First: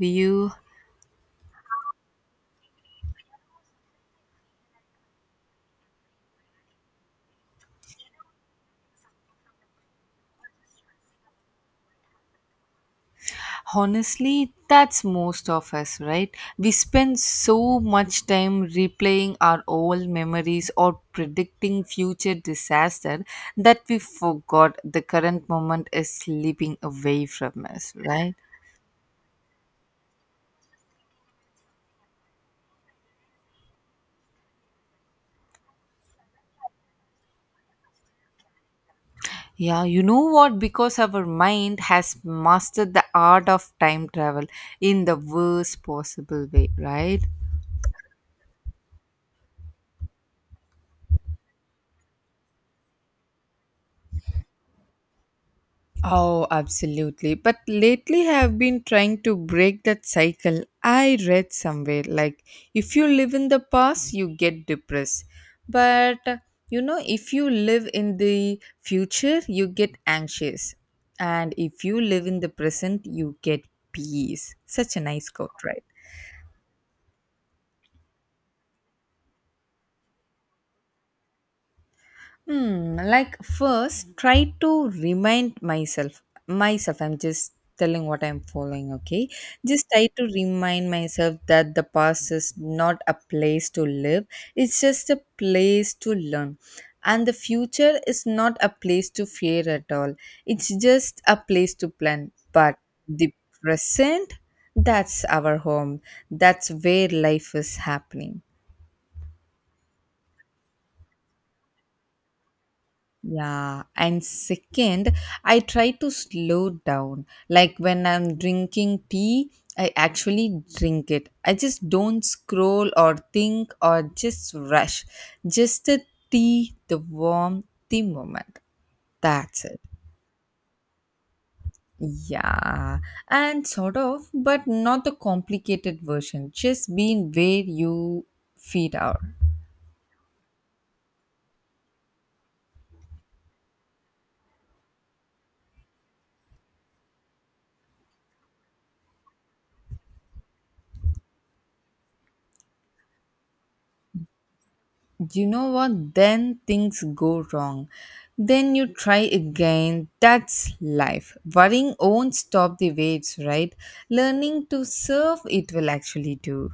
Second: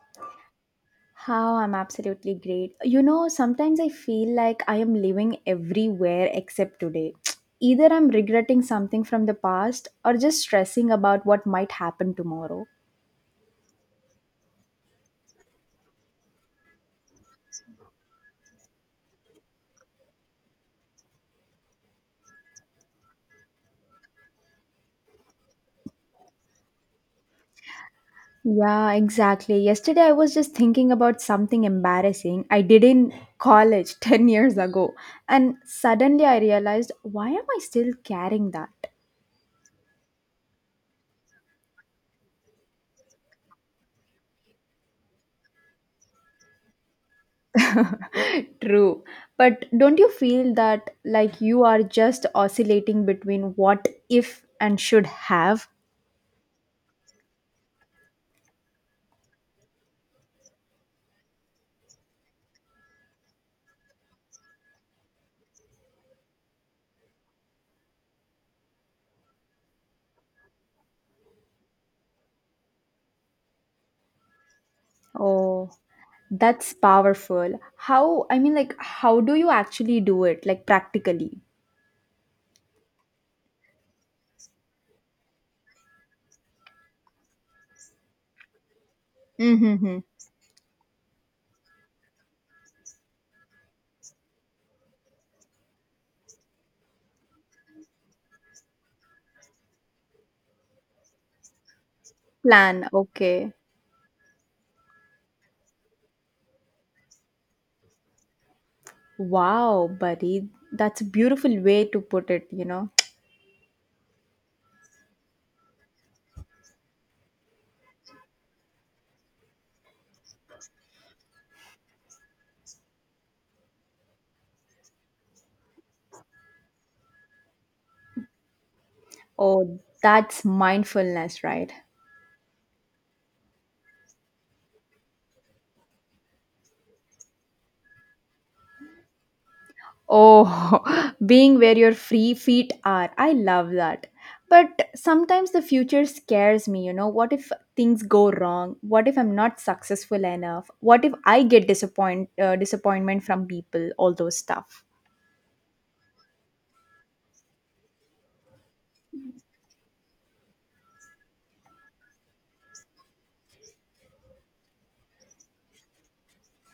you, How I'm absolutely great. You know, sometimes I feel like I am living everywhere except today. Either I'm regretting something from the past or just stressing about what might happen tomorrow. honestly, that's most of us, right? We spend so much time replaying our old memories or predicting future disaster that we forgot the current moment is slipping away from us, right? Yeah, exactly. Yesterday I was just thinking about something embarrassing I did in college 10 years ago, and suddenly I realized, why am I still carrying that? Yeah, you know what? Because our mind has mastered the art of time travel in the worst possible way, right? True. But don't you feel that, like, you are just oscillating between what if and should have? Oh, absolutely. But lately, I have been trying to break that cycle. I read somewhere, like, if you live in the past, you get depressed. But if you live in the future, you get anxious. And if you live in the present, you get peace. Such a nice quote, Oh, right? that's powerful. How, I mean, like, how do you actually do it, like, practically? Like, first, try to remind myself, I'm just telling what I'm following, okay. Just Mm-hmm. try to remind myself that the past is not a place to live, it's just a place to learn. And the future is not a place to fear at all, it's just a place to plan. But Plan. the Okay. present, that's our home, that's where life is happening. Wow, buddy. That's a beautiful way to put it, you know? Yeah, and second, I try to slow down. Like, when I'm drinking tea, I actually drink it. I just don't scroll or think or just rush. Just the tea, the warm tea moment. That's it. Oh, that's mindfulness, right? Yeah, and sort of, but not the complicated version. Just being where you feet are. Oh, being where your free feet are. I love that. But sometimes the future scares me, you know. What if things go wrong? What if I'm not successful enough? What if I get disappoint disappointment from people, all those stuff. You know what? Then things go wrong. Then you try again. That's life. Worrying won't stop the waves, right? Learning to surf it will actually do.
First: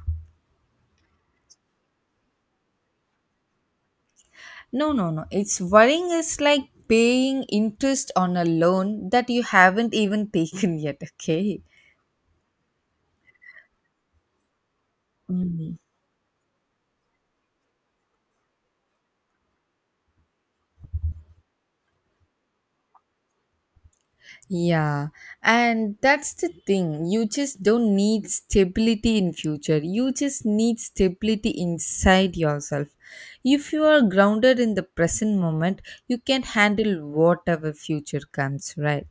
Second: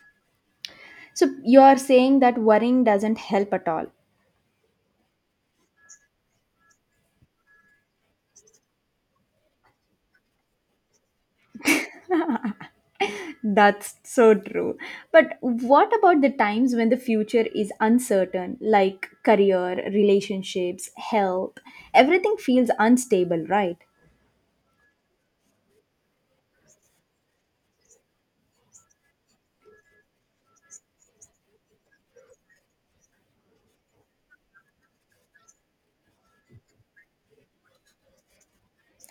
So you are saying that worrying doesn't help at all. No, no, no. It's worrying is like paying interest on a loan that you haven't even taken yet, okay? That's so true. But Mm. what about the times when the future is uncertain, like career, relationships, health? Everything feels unstable, right? Yeah, and that's the thing. You just don't need stability in future. You just need stability inside yourself. If you are grounded in the present moment, you can handle whatever future comes, right?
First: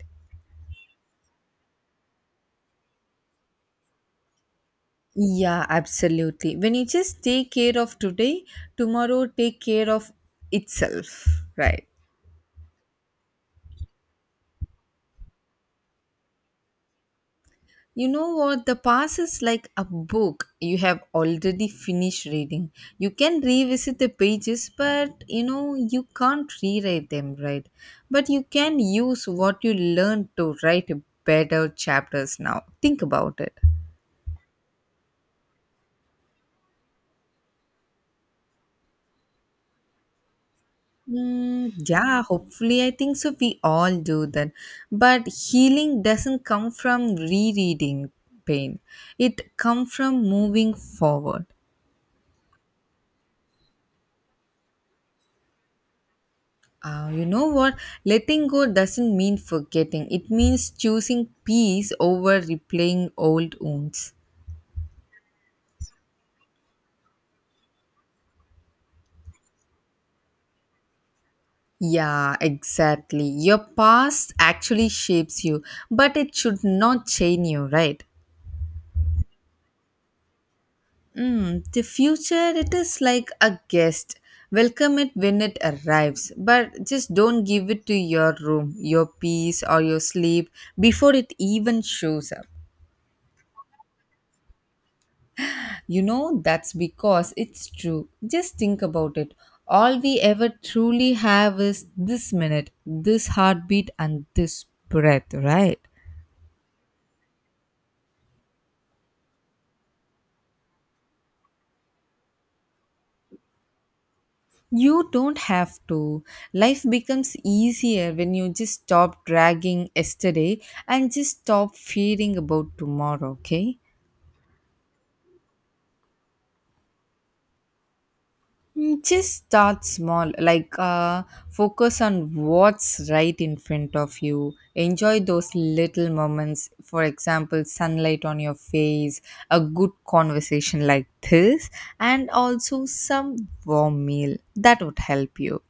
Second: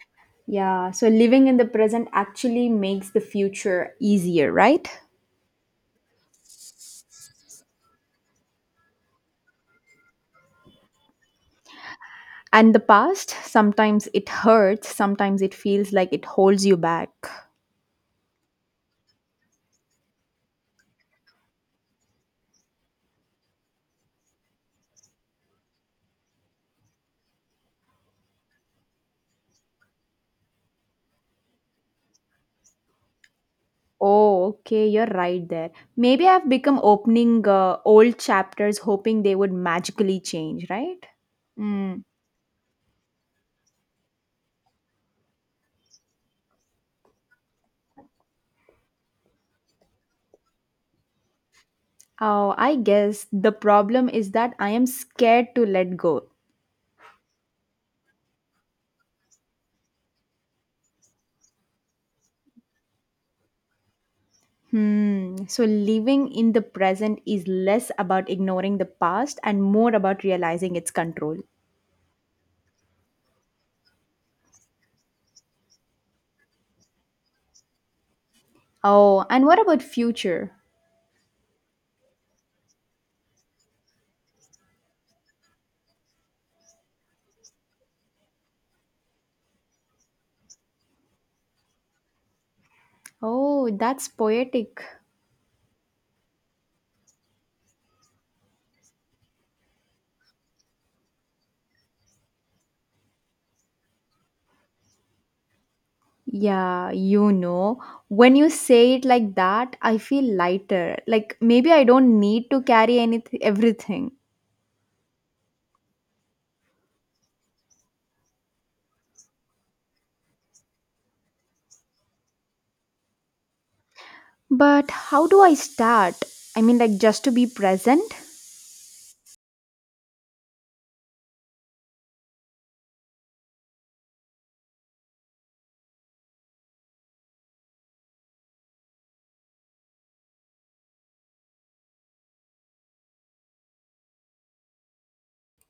Yeah, so living in the present actually makes the future easier, right? Yeah, absolutely. When you just take care of today, tomorrow take care of itself, right? And the past, sometimes it hurts, sometimes it feels like it holds you back. You know what? The past is like a book you have already finished reading. You can revisit the pages, but you know, you can't rewrite them, right? But you can use what you learned to write better chapters now. Think about it. Oh, okay, you're right there. Maybe I've become opening old chapters hoping they would magically change, right? Mm, Mm. yeah, hopefully, I think so. We all do that. But healing doesn't come from rereading pain, it comes from moving forward. Oh, I guess the problem is that I am scared to let go. You know what? Letting go doesn't mean forgetting. It means choosing peace over replaying old wounds. Hmm. So living in the present is less about ignoring the past and more about realizing its control. Yeah, exactly. Your past actually shapes you, but it should not chain you, right? Oh, and what about future? The future, it is like a guest. Welcome it when it arrives, but just don't give it to your room, your peace, or your sleep before it even shows up. Oh, that's poetic. You know, that's because it's true. Just think about it. All we ever truly have is this minute, this heartbeat, and this breath, right? Yeah, you know, when you say it like that, I feel lighter. Like maybe I don't need to carry anything, everything. You don't have to. Life becomes easier when you just stop dragging yesterday and just stop fearing about tomorrow, okay? But how do I start? I mean, like, just to be present? Just start small, like focus on what's right in front of you. Enjoy those little moments, for example, sunlight on your face, a good conversation like this, and also some warm meal. That would help you.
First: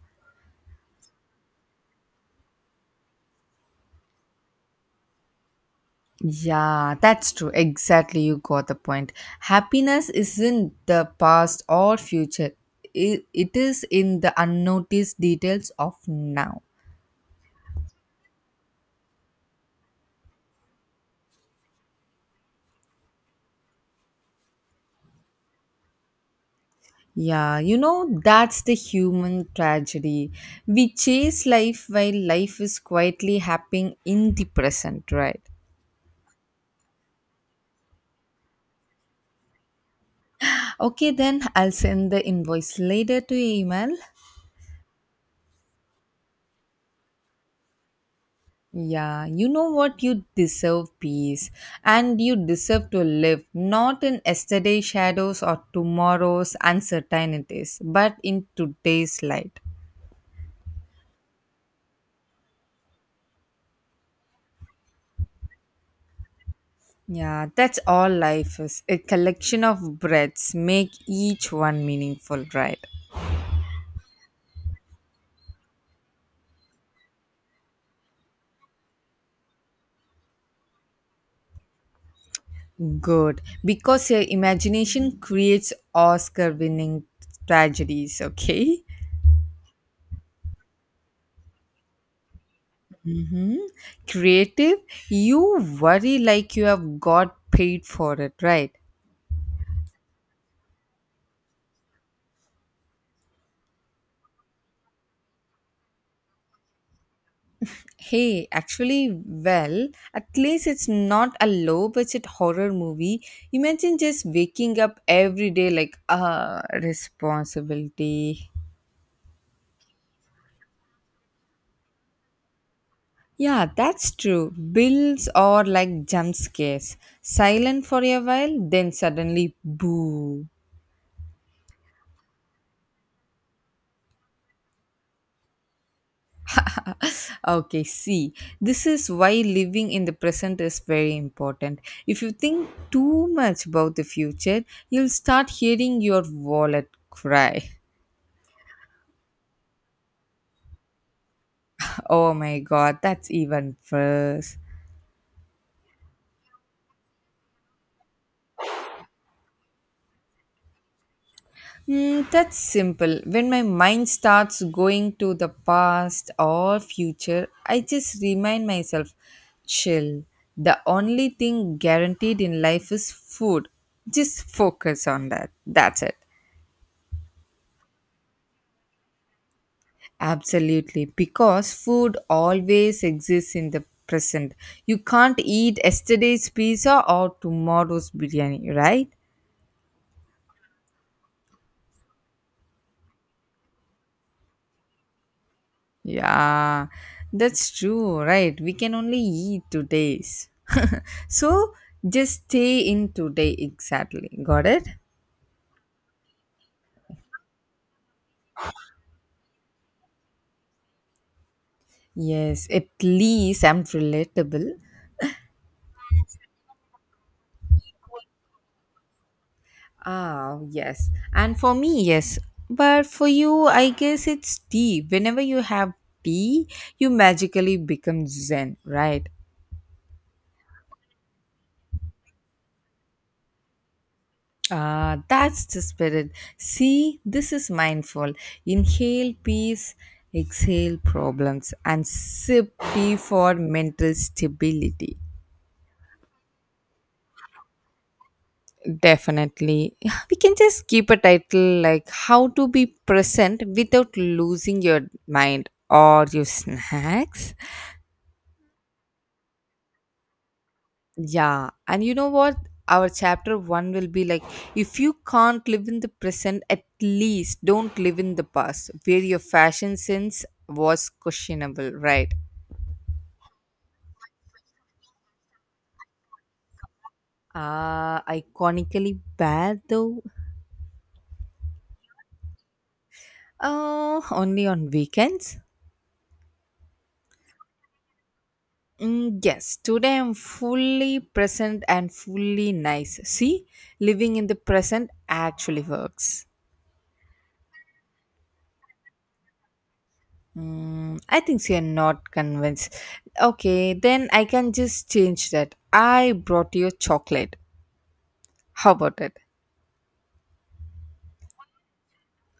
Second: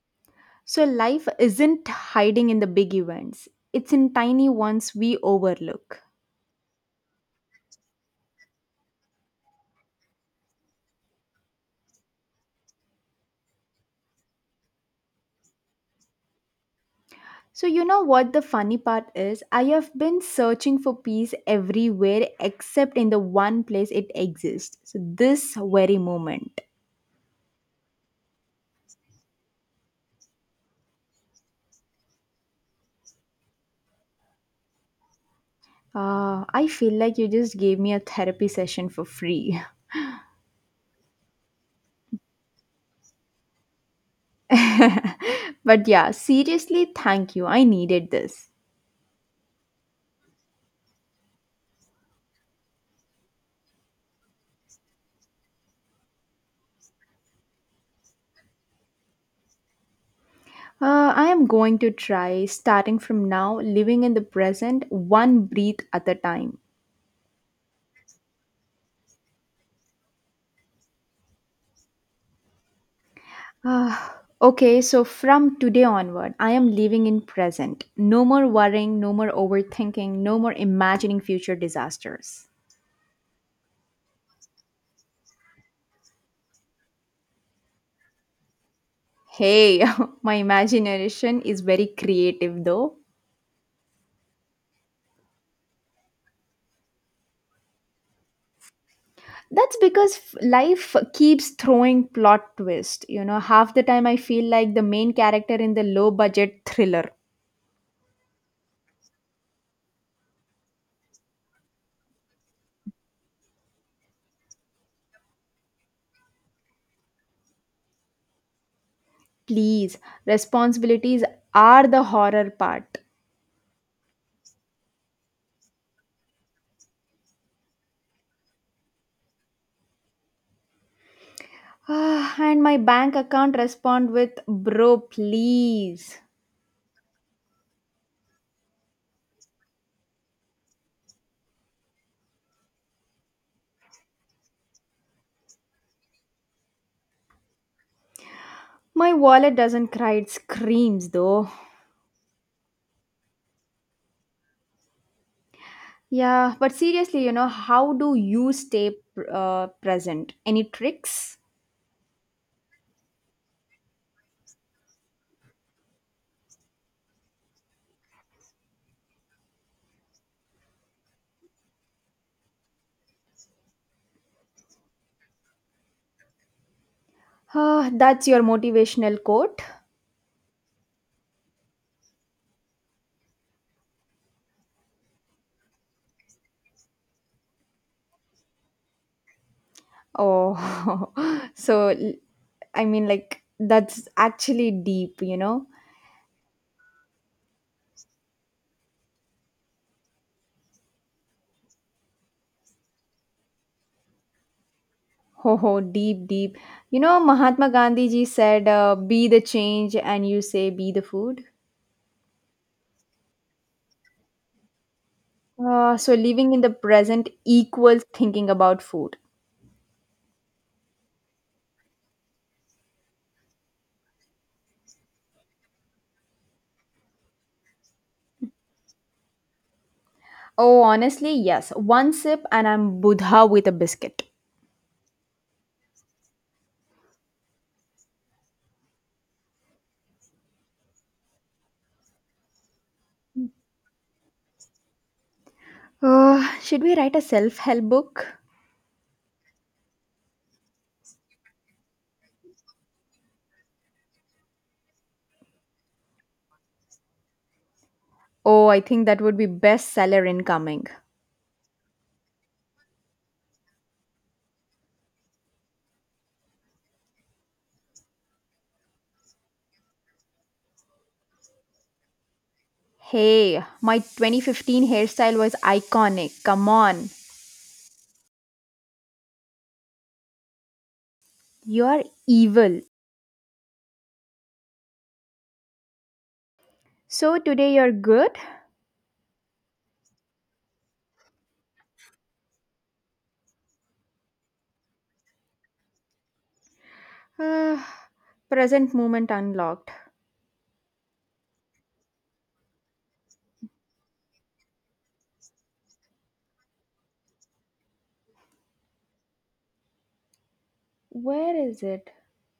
So life isn't hiding in the big events. It's in tiny ones we overlook. Yeah, that's true. Exactly, you got the point. Happiness isn't the past or future, it is in the unnoticed details of now. So, you know what the funny part is? I have been searching for peace everywhere except in the one place it exists. So, this very moment. Yeah, you know, that's the human tragedy. We chase life while life is quietly happening in the present, right? Ah, I feel like you just gave me a therapy session for free. Okay, then I'll send the invoice later to your email. But yeah, seriously, thank you. I needed this. Yeah, you know what? You deserve peace and you deserve to live not in yesterday's shadows or tomorrow's uncertainties, but in today's light. I am going to try starting from now, living in the present, one breath at a time. Yeah, that's all life is, a collection of breaths, make each one meaningful, right? Ah, okay, so from today onward, I am living in present. No more worrying, no more overthinking, no more imagining future disasters. Good. Because your imagination creates Oscar winning tragedies, okay? Hey, my imagination is very creative though. Hmm. Creative, you worry like you have got paid for it, right? Life keeps throwing plot twist. You know, half the time I feel like the main character in the low budget thriller. Hey, actually, well, at least it's not a low budget horror movie. Imagine just waking up every day like, ah, responsibility. Please, responsibilities are the horror part. Yeah, that's true. Bills are like jump scares. Silent for a while, then suddenly boo. Ah, and my bank account respond with, bro please. Okay, see, this is why living in the present is very important. If you think too much about the future, you'll start hearing your wallet cry. My wallet doesn't cry, it screams though. Oh my god, that's even worse. Yeah, but seriously, you know, how do you stay present? Any tricks? That's simple. When my mind starts going to the past or future, I just remind myself, chill. The only thing guaranteed in life is food. Just focus on that. That's it. That's your motivational quote. Absolutely. Because food always exists in the present. You can't eat yesterday's pizza or tomorrow's biryani, right? Oh, so l- I mean, like, that's actually deep, you know? Yeah, that's true, right? We can only eat 2 days, so just stay in today, exactly. Got it? Ho ho, deep, deep. You know, Mahatma Gandhi ji said, be the change, and you say, be the food. Yes, at least I'm relatable. So living in the present equals thinking about food. Ah, yes. And for me, yes. But for you, I guess it's tea. Whenever you have tea, you magically become zen, right? Oh, honestly, yes. One sip and I'm Buddha with a biscuit. Ah, that's the spirit. See, this is mindful. Inhale peace, exhale problems, and sip tea for mental stability. Should we write a self help book? Definitely. We can just keep a title like How to Be Present Without Losing Your Mind or Your Snacks. Oh, I think that would be bestseller incoming. Yeah, and you know what? Our chapter one will be like, if you can't live in the present, at least don't live in the past, where your fashion sense was questionable, right? Hey, my 2015 hairstyle was iconic. Come on. Ah, iconically bad though. You're evil. Oh, only on weekends. So today you're good? Yes, today I'm fully present and fully nice. See, living in the present actually works. Uh, Present moment unlocked. I think so you're not convinced. Okay, then I can just change that. I brought you chocolate. How about it? Where is it?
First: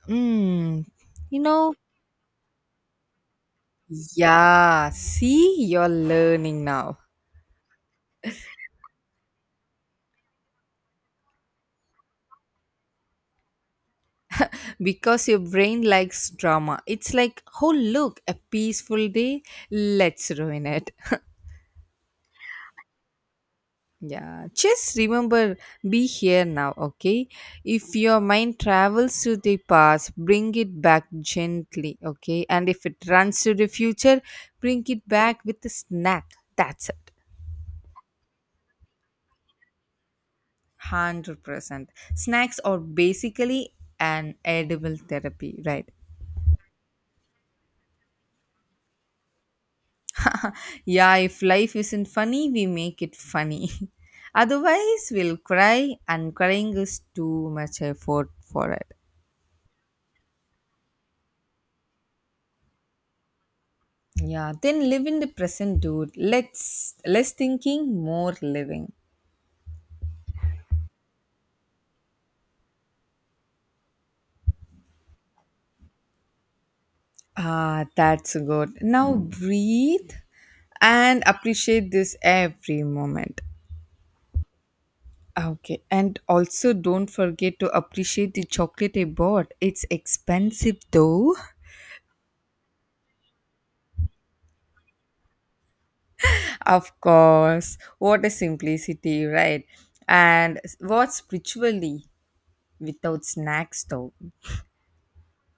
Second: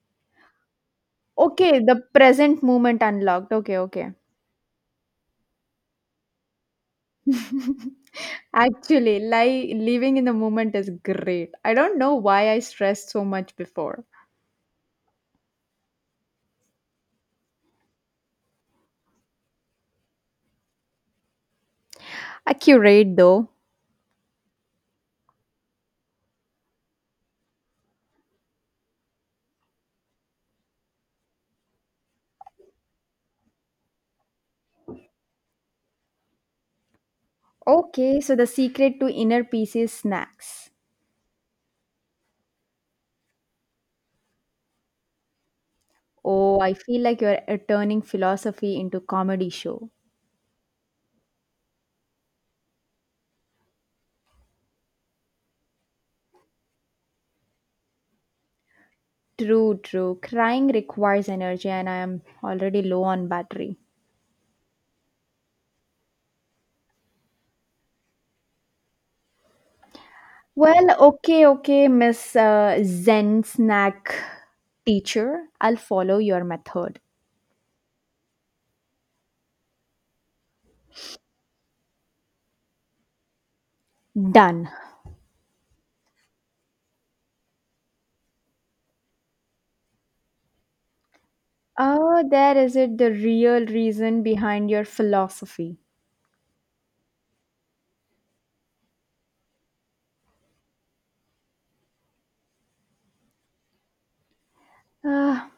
Mm, you know, Okay, the present moment unlocked. Okay, okay. yeah, see, you're learning now Actually, like, living in the moment is great. I don't know why I stressed so much before. because your brain likes drama. It's like, oh, look, a peaceful day. Let's ruin it. Accurate though. Yeah, just remember, be here now, okay? If your mind travels to the past, bring it back gently, okay? And if it runs to the future, bring it back with a snack. That's it. Okay, so the secret to inner peace is snacks. 100%. Snacks are basically an edible therapy, right? Oh, I feel like you're turning philosophy into comedy show. Yeah, if life isn't funny, we make it funny. Otherwise, we'll cry, and crying is too much effort for it. True, true. Crying requires energy and I am already low on battery. Yeah, then live in the present, dude. Let's less thinking, more living. Well, okay, okay, Miss Zen Snack Teacher. I'll follow your method. Ah, that's good. Now breathe and appreciate this every moment. Done. Okay, and also don't forget to appreciate the chocolate I bought. It's expensive though. Oh, there is it, the real reason behind your philosophy. Of course, what a simplicity, right? And what spiritually without snacks though? Ah,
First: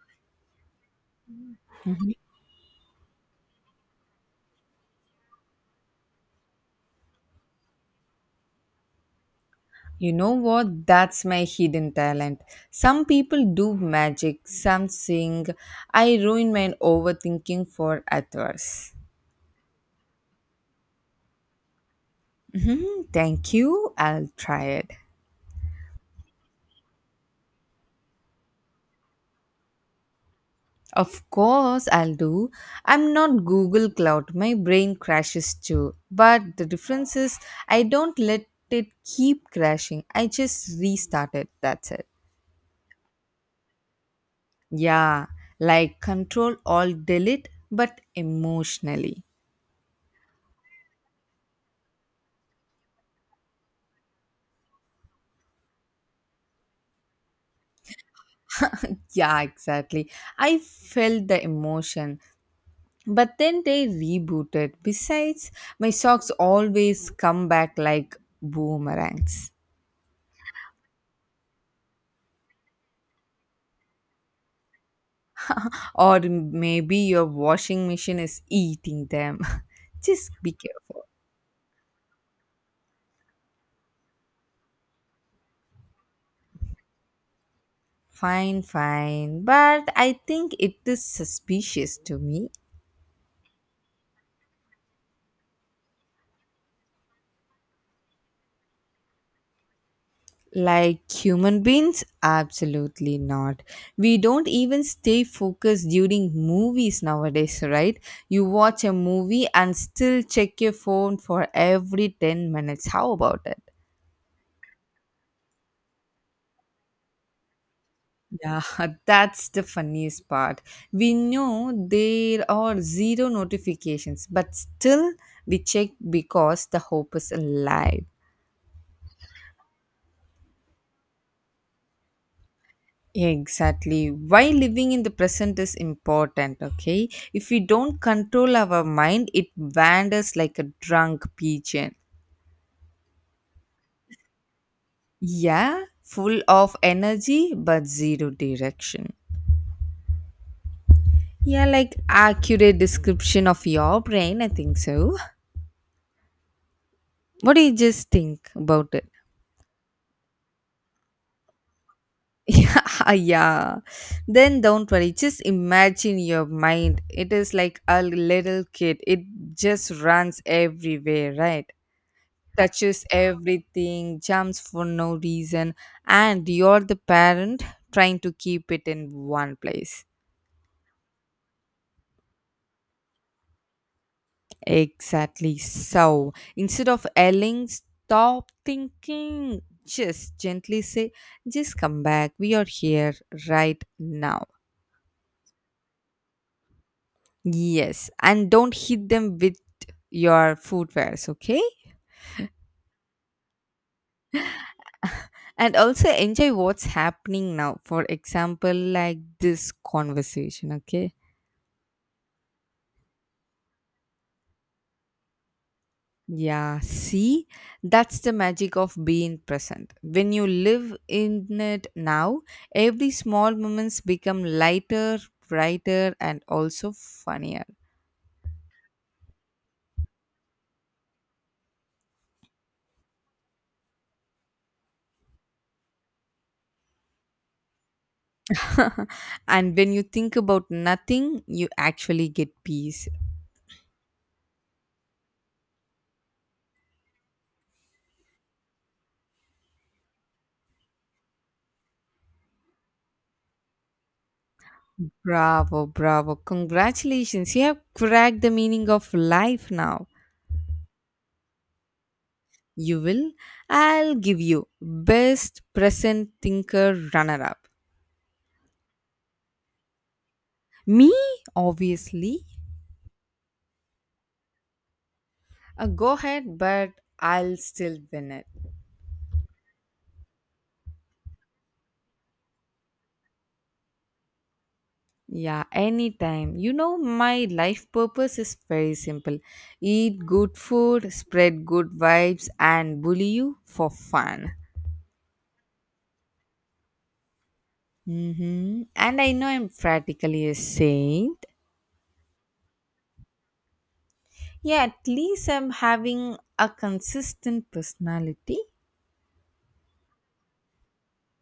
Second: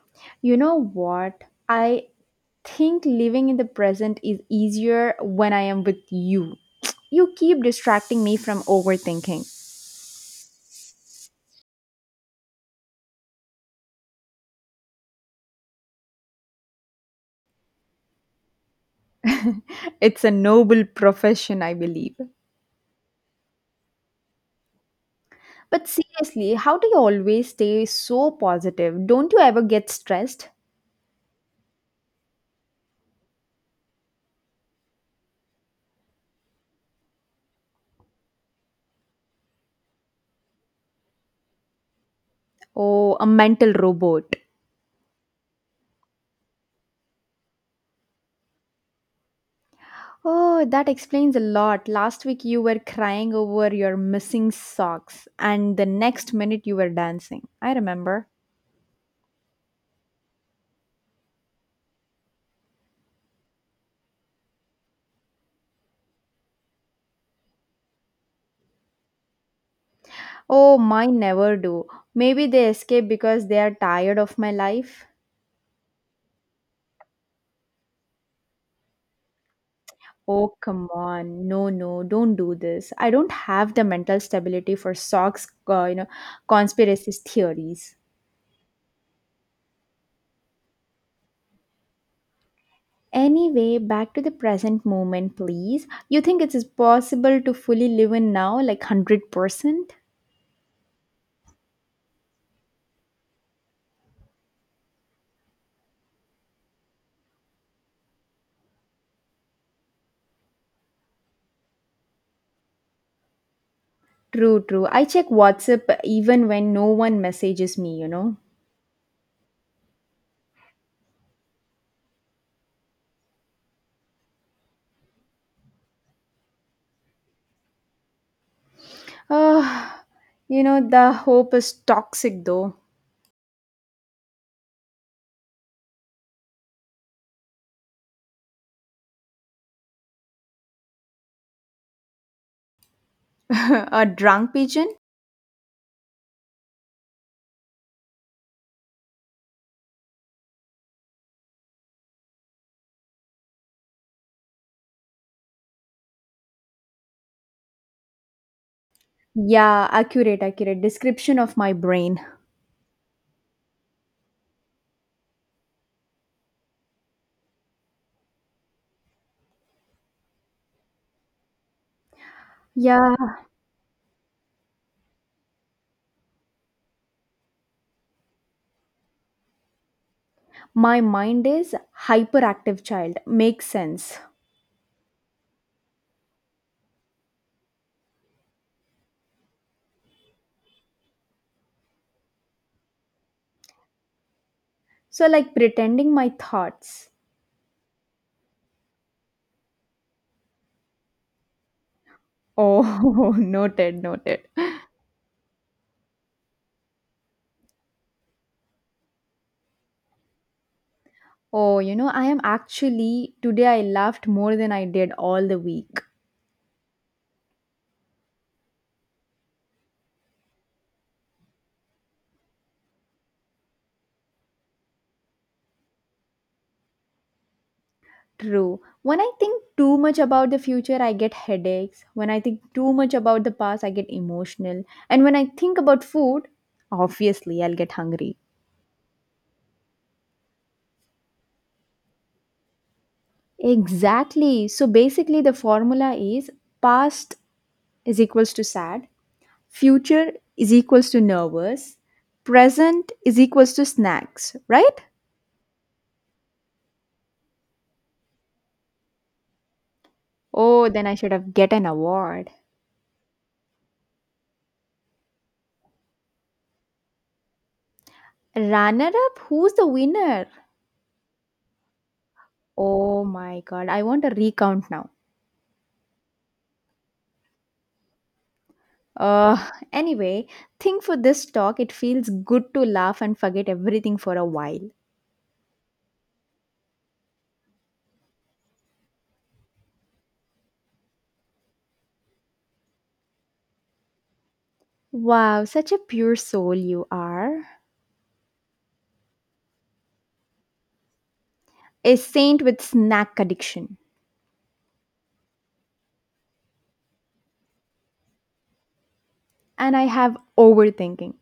you know what? I think living in the present is easier when I am with you. You keep distracting me from overthinking. You know what? That's my hidden talent. Some people do magic, some sing. I ruin my overthinking for others. It's a noble profession, I believe. Mhm, thank you. I'll try it. But seriously, how do you always stay so positive? Don't you ever get stressed? Of course, I'll do. I'm not Google Cloud. My brain crashes too. But the difference is, I don't let it keep crashing. I just restart it. That's it. Oh, a mental robot. Yeah, like control all delete, but emotionally. Oh, that explains a lot. Last week you were crying over your missing socks, and the next minute you were dancing. I remember. Yeah, exactly. I felt the emotion. But then they rebooted. Besides, my socks always come back like boomerangs. Oh, mine never do. Maybe they escape because they are tired of my life. Or maybe your washing machine is eating them. Just be Oh, come careful. on. No, no, don't do this. I don't have the mental stability for socks, you know, conspiracy theories. Fine, fine. But I think it is suspicious to me. Anyway, back to the present moment, please. You think it is possible to fully live in now, like 100%? Like human beings? Absolutely not. We don't even stay focused during movies nowadays, right? You watch a movie and still check your phone for every 10 minutes. How about it? True, true. I check WhatsApp even when no one messages me, you know. Yeah, that's the funniest part. We know there are zero notifications, but still we check because the hope is alive. Ah, you know, the hope is toxic though. Exactly. Why living in the present is important, okay? If we don't control our mind, it wanders like a drunk pigeon. A drunk pigeon? Yeah, full of energy but zero direction. Yeah, like accurate description of your brain, I think so. What do you just think about it? Yeah, accurate, accurate. Description of my brain. Yeah, yeah. Then don't worry. Just imagine your mind. It is like a little kid. It just runs everywhere, right? Touches Yeah, everything, jumps for no reason, and you're the parent trying to keep it in one place. my mind is hyperactive child. Makes sense. Exactly. So instead of yelling, stop thinking, just gently say, just come back. We are here right now. So like pretending my thoughts. Yes. And don't hit them with your footwears, okay? Oh, noted, noted. And also enjoy what's happening now. For example, like this conversation, okay? Oh, you know, I am actually today I laughed more than I did all the week. Yeah, see, that's the magic of being present. When you live in it now, every small moments become lighter, brighter, and also funnier. True. When I think too much about the future, I get headaches. When I think too much about the past, I get emotional. And when I think about food, obviously, I'll get hungry. And when you think about nothing, you actually get peace. Exactly. So basically, the formula is past is equals to sad, future is equals to nervous, present is equals to snacks, right? Bravo, bravo. Congratulations. You have cracked the meaning of life now. Oh, then I should have get an award. You will? I'll give you best present thinker runner up. Runner up, who's the winner? Me, obviously. Oh my god, I want a recount now. Go ahead, but I'll still win it. Uh, anyway, think for this talk, it feels good to laugh and forget everything for a while. Yeah, anytime. You know, my life purpose is very simple, eat good food, spread good vibes, and bully you for fun. Wow, such a pure soul you are. Mm-hmm. And I know I'm practically a saint. A saint with snack addiction. Yeah, at least I'm having a consistent personality. And I have overthinking.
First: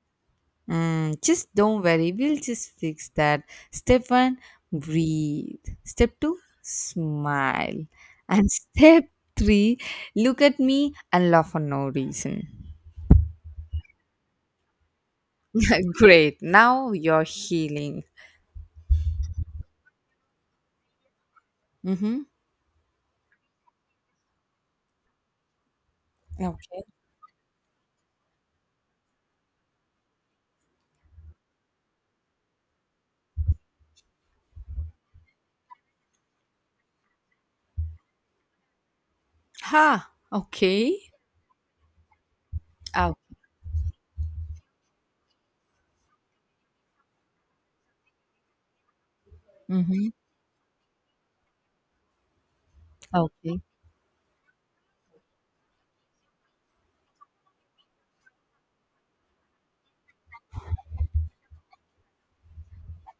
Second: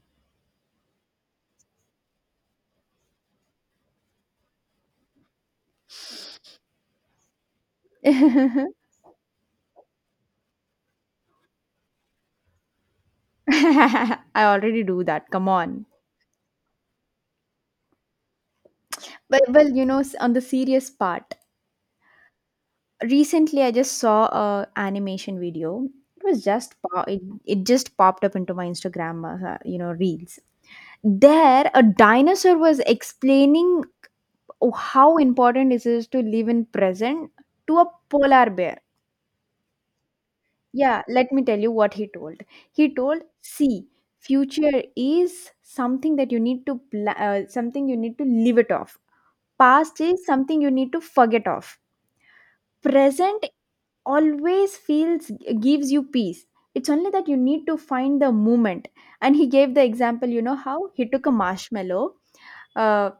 Just don't worry, we'll just fix that. Step one, breathe. Step two, smile. And I step three, look at me and laugh for no reason. already do that, come on. Great, now you're healing. But well, you know, on the serious part, Mm-hmm. recently I just saw a animation video. It was just Okay. it just popped up into my Instagram, you know, reels. There, a dinosaur was explaining, oh, how important it is to live in present to a polar bear. Ha, Yeah, okay. let me tell you what he told. He Oh, told, "See, future is something that you need to something you need to live it off. Past mm-hmm. is something you need to forget off. Present Okay. always feels gives you peace. It's only that you need to find the moment." And he gave the example, you know how he took a marshmallow. uh,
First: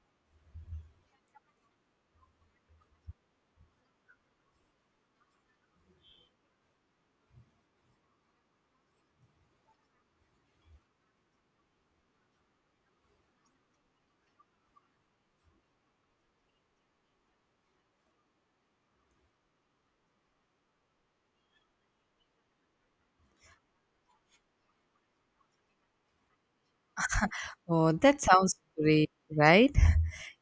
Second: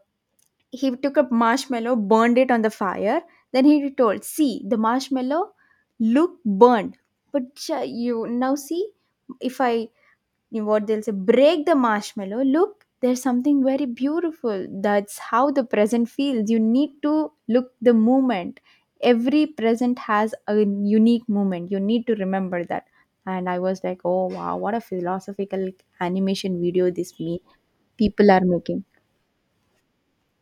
he took a marshmallow, burned it on the fire. Then he told, "See, the marshmallow look burned, but you now see if I you know what they'll say, break the marshmallow. Look, there's something very beautiful. That's how the present feels. You need to look the moment. Every present has a unique moment. You need to remember that." And I was like, "Oh wow, what a philosophical animation video this me Oh, that people are sounds making." great, right?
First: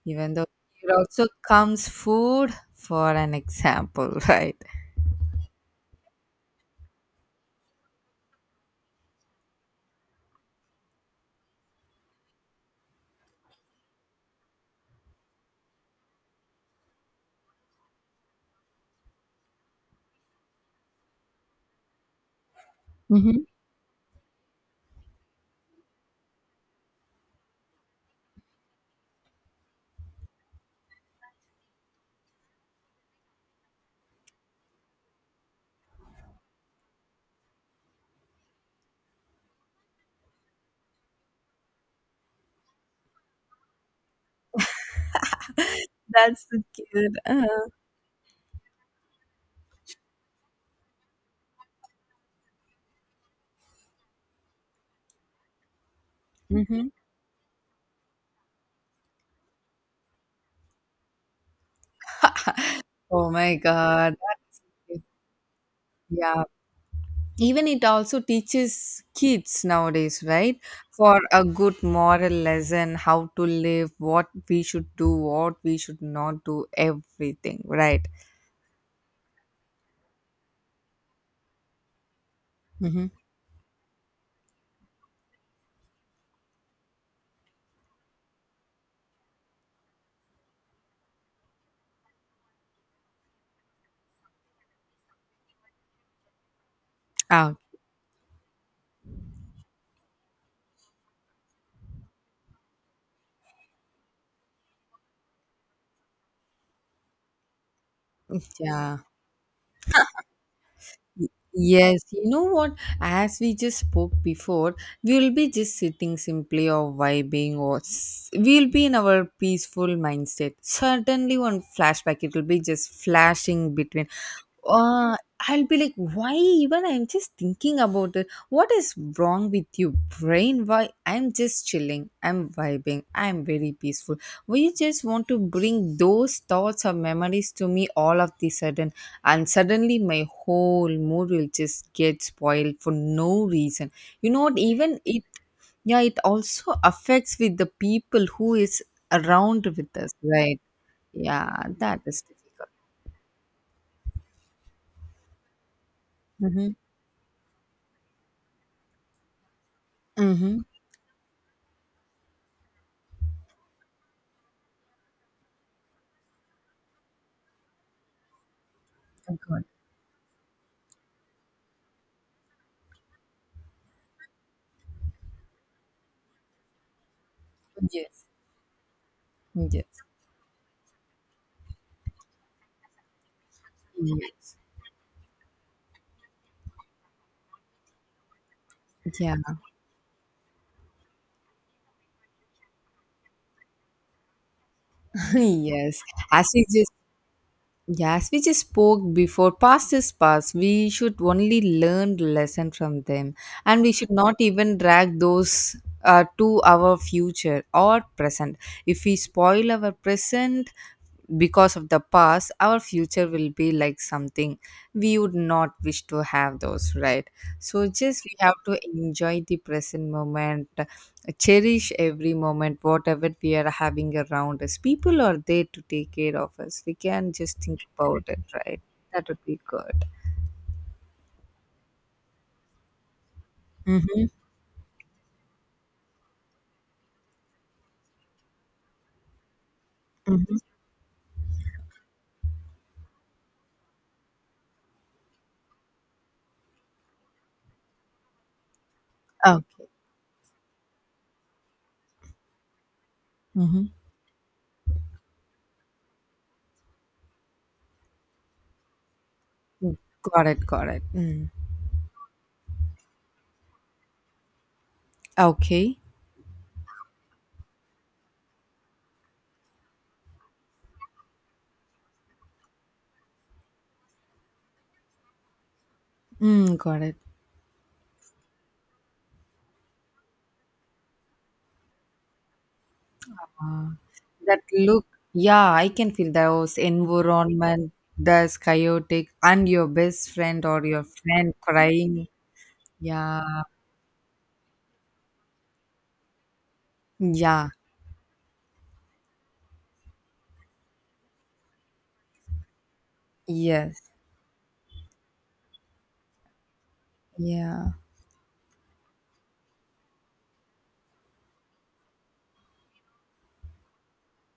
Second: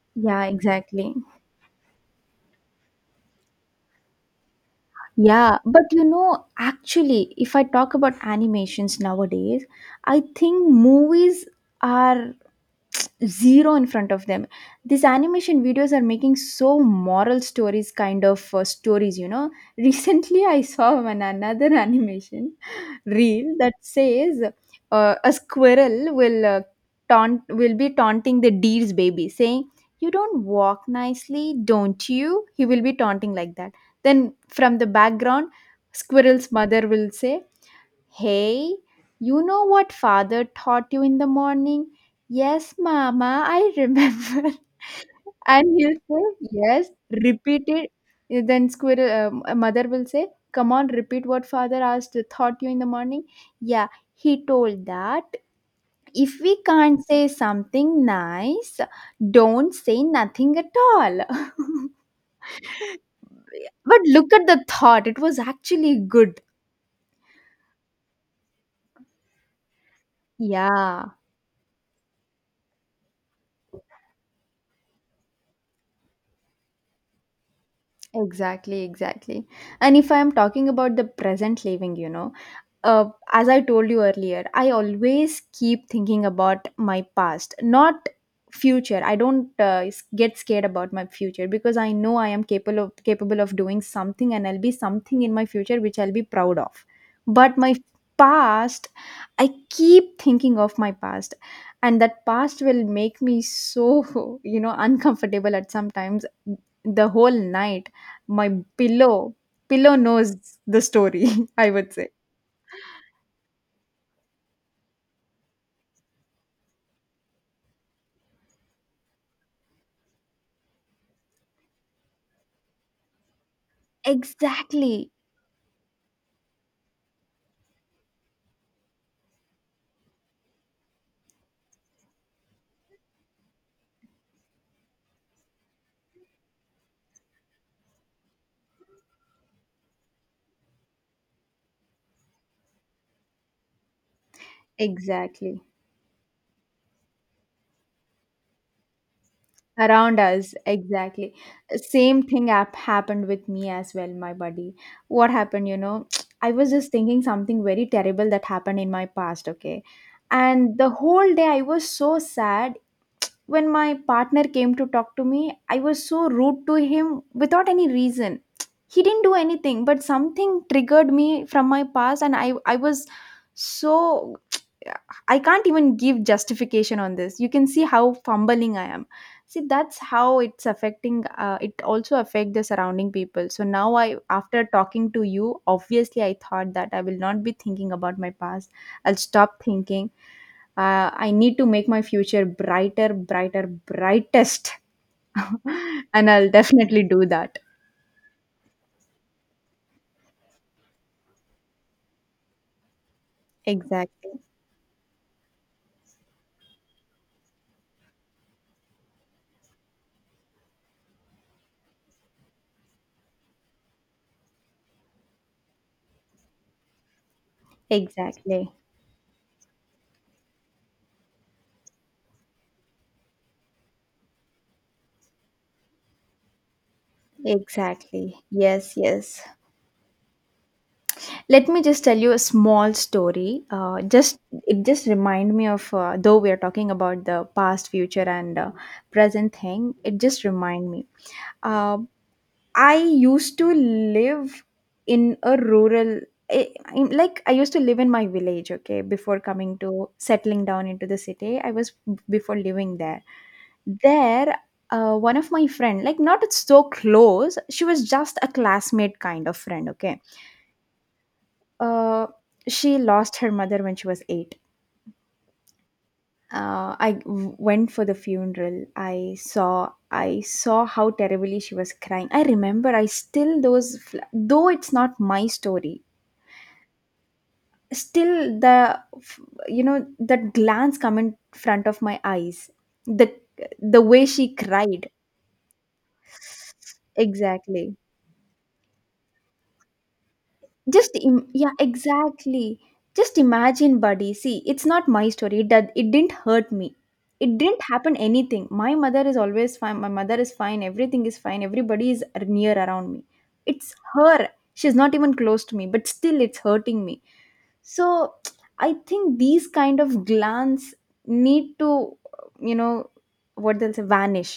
Even Yeah, though it exactly. also comes food for an example, right? Yeah, but you know, actually, if I talk about animations nowadays, I think movies are zero in front of them. These animation videos are making so moral stories kind of stories, you know. Recently, I saw one another animation Mm-hmm. reel that says a squirrel will taunt will be taunting the deer's baby, saying, you don't walk nicely, don't you? He will be taunting like that. Then from the background, squirrel's mother will say, hey, you know what father taught you in the morning? Yes, mama, I remember. And he'll That's say, the "Yes, kid. repeat it." Then squirrel mother will say, "Come on, repeat what father asked thought you in the morning." Yeah, he told that if we hmm can't say something nice, don't say nothing at all. Oh my But God. look at That the is, thought; it was actually good. yeah. Even it also teaches kids nowadays, right? Yeah. For a good moral lesson, how to live, what we should do, what we should not do, everything, right? Exactly, exactly. And if I am talking about the present living, you know, Mm-hmm. uh, as I told you earlier, I always keep thinking about my past, not future. I don't get scared about my future because I know I am capable of doing something, and I'll be something in my future which I'll be proud of. Ah, But my past, I keep thinking of my past, and that past will make me so you know, uncomfortable at sometimes. The whole night my yeah. pillow pillow knows the Y- story. I would Yes, say, you know what? As we just spoke before, we'll be just sitting simply or vibing, or we'll be in our peaceful mindset. Certainly, one flashback, it'll be just flashing between. exactly. Uh, I'll be like, why even I'm just thinking about it? What is wrong with you, brain? Why I'm just chilling, I'm vibing, I'm very peaceful. We just want to bring those thoughts or memories to me all of the sudden, and suddenly my whole mood will just get spoiled for no reason, you know what, even it. Exactly, Yeah, it also affects with the people who is around with us, around us, right? exactly. Yeah, that is Same thing difficult. Happened with me as well, my buddy. What happened, you know? I was Mm-hmm. just thinking something very terrible that happened in my past, okay, Mm-hmm. and the whole day I was so sad. When my partner came to talk to me, I was so rude to him without any reason. He didn't do Good. anything, but something triggered me from my past, and I was so. I can't even give justification on this. You can see how Yes. fumbling I am. See, Yes. that's how it's affecting. It also affect the surrounding people. So now I, Yes. after talking to you, obviously I thought that I will not be thinking about my past. I'll Yeah. stop thinking. I need to make my future brighter, brighter, brightest. yes. And I'll as you just definitely do that. Yes, we just spoke before. Past is past. We should only learn lesson from them, and we should Exactly. not even drag those, to our future or present. If we spoil our present because of the past, our future will be like something we would not wish to have those, right? So just we have Exactly. to enjoy the present moment, cherish every moment whatever we are having around us. People are there to take care of us. We can just think about Exactly. it, right? Yes, That yes. would be good. Let me just tell you a small story. Mm-hmm. Just It just remind me of, though we are talking about the past, future, and present thing. It just Mm-hmm. remind me. Uh, I used to live in a rural, I, I'm- like I used to live in my village, okay, before coming Okay. to settling down into the city. I was before living there. Mm-hmm. There, one of my friend, like not so close, she was just a classmate kind of friend, Mm, okay. got it, got it. Mm. Uh, she lost her mother when she was eight. Okay. I went for the funeral. I saw how terribly she was crying. I remember. I still, those though it's not my story. Mm, got it. Still the you know that glance come in front of my eyes. The Uh, the way she that look. cried, Yeah, I can feel those environment. exactly. That's chaotic, and your best friend or your friend Yeah, crying. exactly, just Yeah. imagine, buddy. See, it's not my story. It, did, it didn't hurt me. It Yeah. didn't happen anything. My mother is always fine. My mother is fine. Everything is fine. Everybody is near around me. It's Yes. her. She's not even close to me, but still it's hurting me. Yeah. So I think these kind of glance need to, you know, what they'll say, vanish.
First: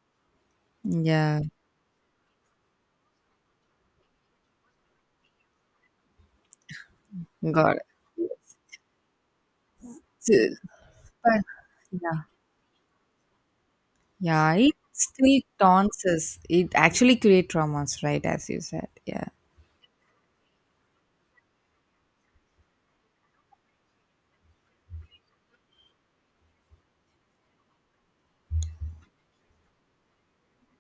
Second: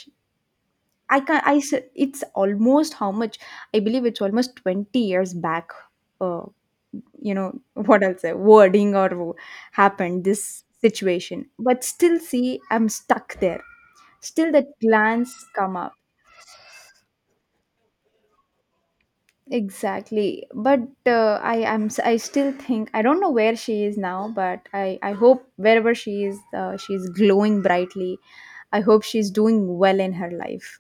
I can Yeah. not. It's almost, how much, I believe it's almost 20 years back. Uh, you know, got what else, wording or happened So, this but situation, but still yeah, see I'm stuck there. Still yeah, that it glance still come up taunts us. It actually creates traumas, right? As you said, yeah. exactly. But I am, I still think, I don't know where she is now, but I hope wherever she is, she's glowing brightly. I hope she's doing well in her life.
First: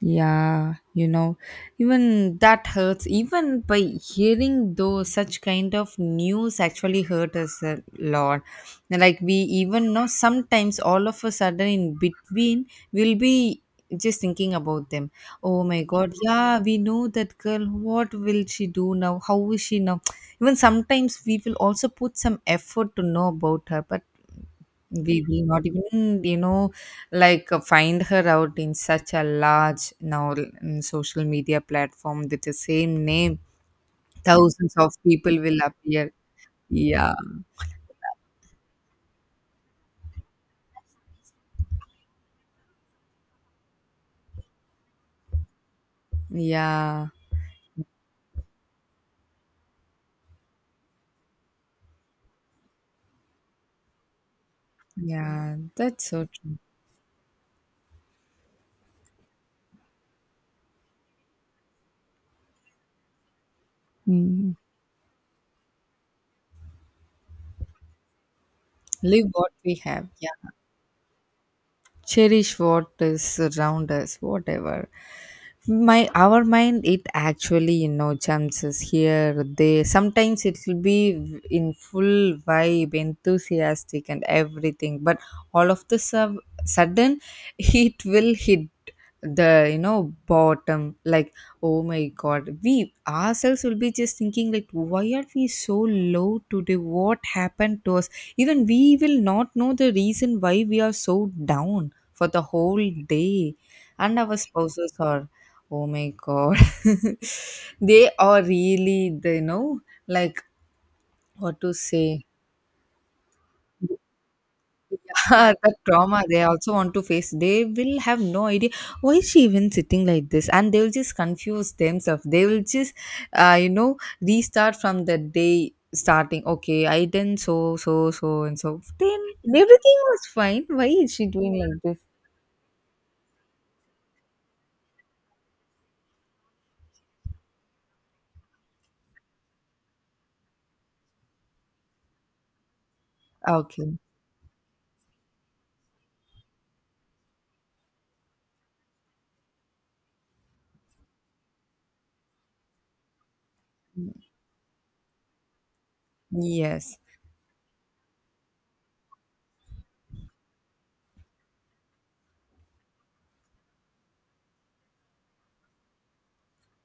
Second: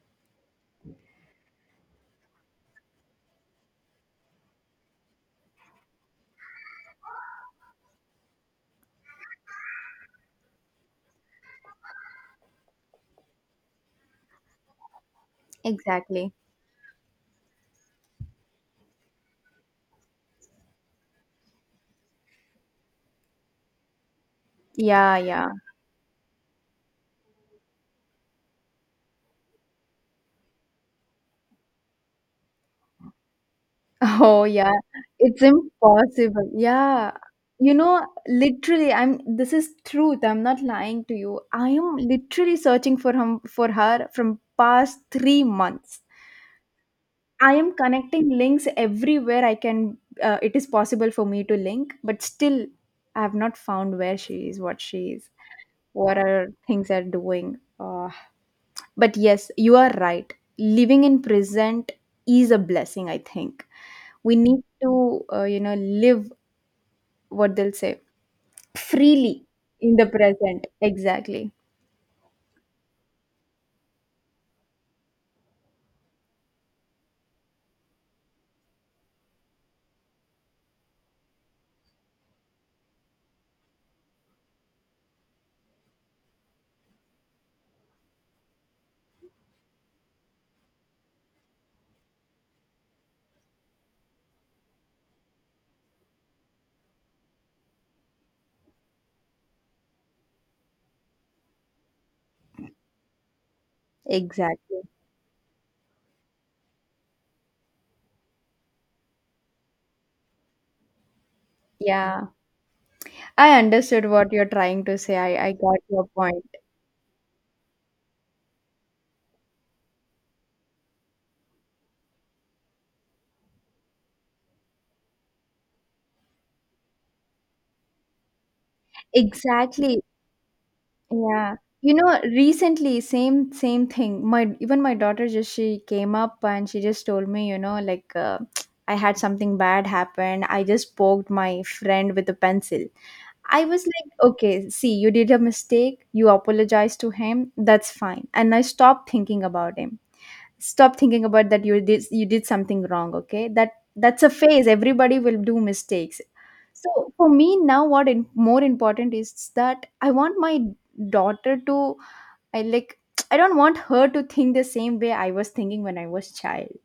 Yeah, you know, even that hurts. Even by hearing those such kind of news actually hurt us a lot. Like we even know, sometimes all of a sudden in between, we'll be just thinking about them. Oh my god, Exactly. yeah, we know that girl. What will she do now? How is she now? Even sometimes we will also put some effort to know about her, but Yeah, we will yeah. not even, you know, like find her out in such a large now, mm, social media platform. With the same name, Oh yeah, thousands of people it's will appear. impossible. Yeah. Yeah. You know, literally, I'm, this is truth. I'm not lying to you. I am literally searching for him, for her, from past 3 months. Yeah. I am connecting links everywhere I can. It is possible for me to link, but still I have not found where she is, Yeah, that's what so are true. things are doing. But yes, you are right. Living in present is a blessing, I think. We Mm. need to, you know, live, what they'll say, Live freely what we in the have. Yeah. present. Exactly, Cherish what is around us, whatever. My, our mind, it actually, you know, jumps us here there. Sometimes it will be in full vibe, enthusiastic and everything, but all of the sudden it will hit the, you know, bottom. Like, oh my god, we ourselves will be just thinking like, why are we so low today? What happened to us? Even we will not know the reason why we are so down for the whole day. And our exactly. spouses are, oh my god, they are really, they know, like, what to say. Yeah, I understood what you're trying to say. I The got your trauma they point. also want to face. They will have no idea why is she even sitting like this, and they will just confuse themselves. They will just, you know, restart from the day starting. Okay, I didn't, so so so and so. Then everything Exactly. was fine. Why is she Yeah, doing like you this? know, recently, same thing. My, even my daughter just, she came up and she just told me, you know, like, I had something bad happen. I just poked my friend with a pencil. I was Okay. like, okay, see, you did a mistake. You apologized to him. That's fine. And I stopped thinking about him. Stop thinking about that. You did something wrong, okay? That's a phase. Everybody will do mistakes. Yes. So for me now, what in, more important is that I want my daughter to, I like, I don't want her to think the same way I was thinking when I was child.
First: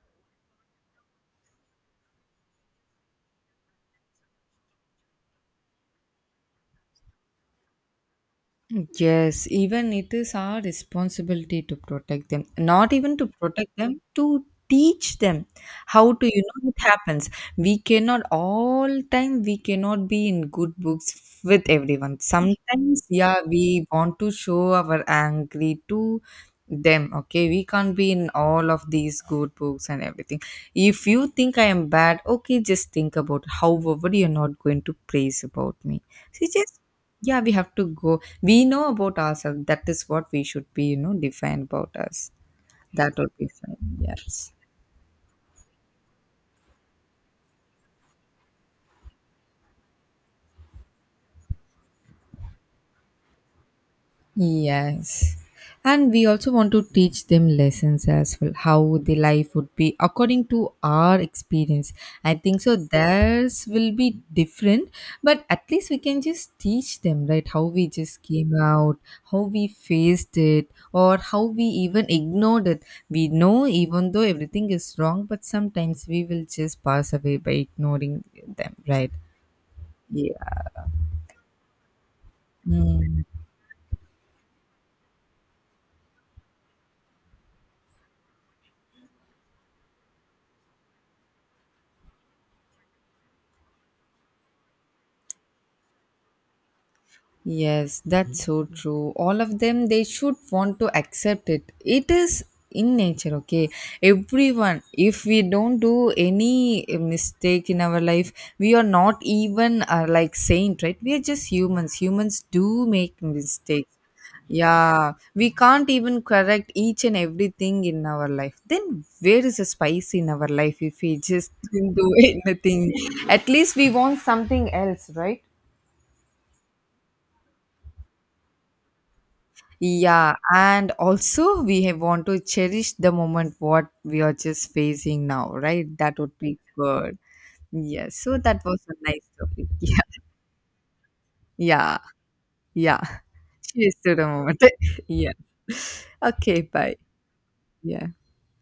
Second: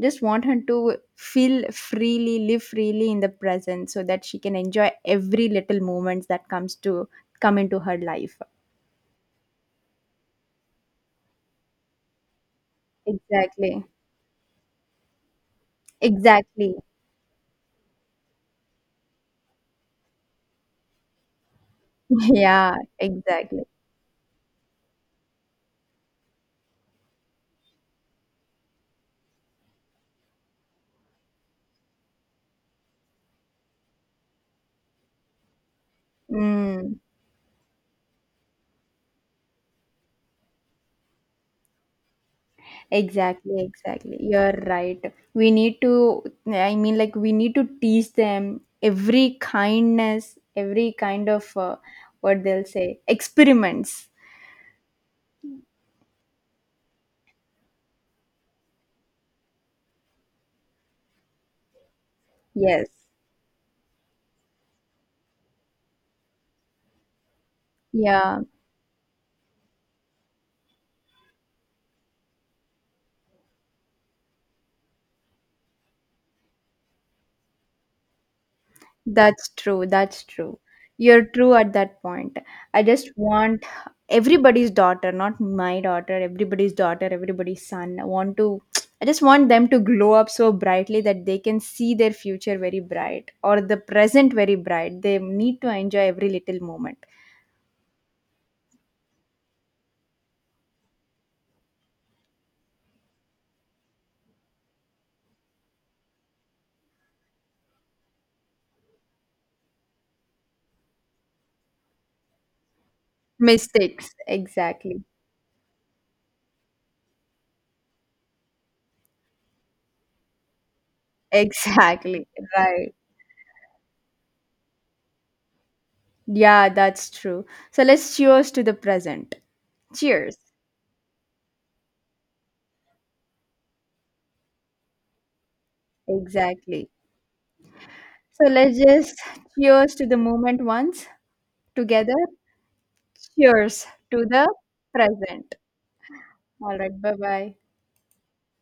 Just want her to feel freely, live freely in the present so that she can enjoy every little moments that come into her life. Yes, even it is our responsibility to protect them. Not even to protect Exactly. them, to teach them how to, you know, Exactly. it happens. We cannot all time, we cannot be in good books with everyone. Yeah, Sometimes, yeah, exactly. we want to show our angry to them. Okay, we can't be in all of these good books and everything. If you think I am bad, okay, just think about. However, you're not going to praise about me. See, just, Mm, yeah, we have to go. We know about ourselves. That is what we should be, you know, define about us. That would be exactly, fine. exactly. You're Yes. right. We need to, I mean, like, we need to teach them every kindness, every kind of, what they'll say, experiments. Yes. And we also want to teach them lessons as well, how the life would be according to our experience. I think so Yes. theirs will be different, but at least we can just teach them, right? How we just Yeah, came out, how we faced it, or how we even ignored it. We know even though everything is wrong, but sometimes we will just pass away by ignoring them, right? that's true. That's true. Yeah. You're true at that point. I just want everybody's daughter, not my daughter, everybody's son. I want to, I just want them to glow up so brightly that they can see their future very bright or the present very bright. They need to enjoy every little moment. Yes, that's so true. All of them, they should want to accept it. It is in nature, okay? Everyone, if we don't do any mistake in our life, we are not even like saint, right? We are just humans. Humans do make mistakes. Mistakes. Exactly. Yeah, we can't even correct each and everything in our life. Then where is the spice in our life if we just didn't do Exactly. Right. anything? At least we want something else, right? Yeah, that's true. So let's cheers to the present. Cheers. Yeah, and also we have want to cherish the moment what we are just facing now, right? That would be Exactly. good. Yes, so So that let's was a just nice topic. cheers Yeah, to the moment once yeah, together. yeah. Cheers Cheers to to the the moment. Yeah. present. Okay, All right. bye. Bye bye. Yeah.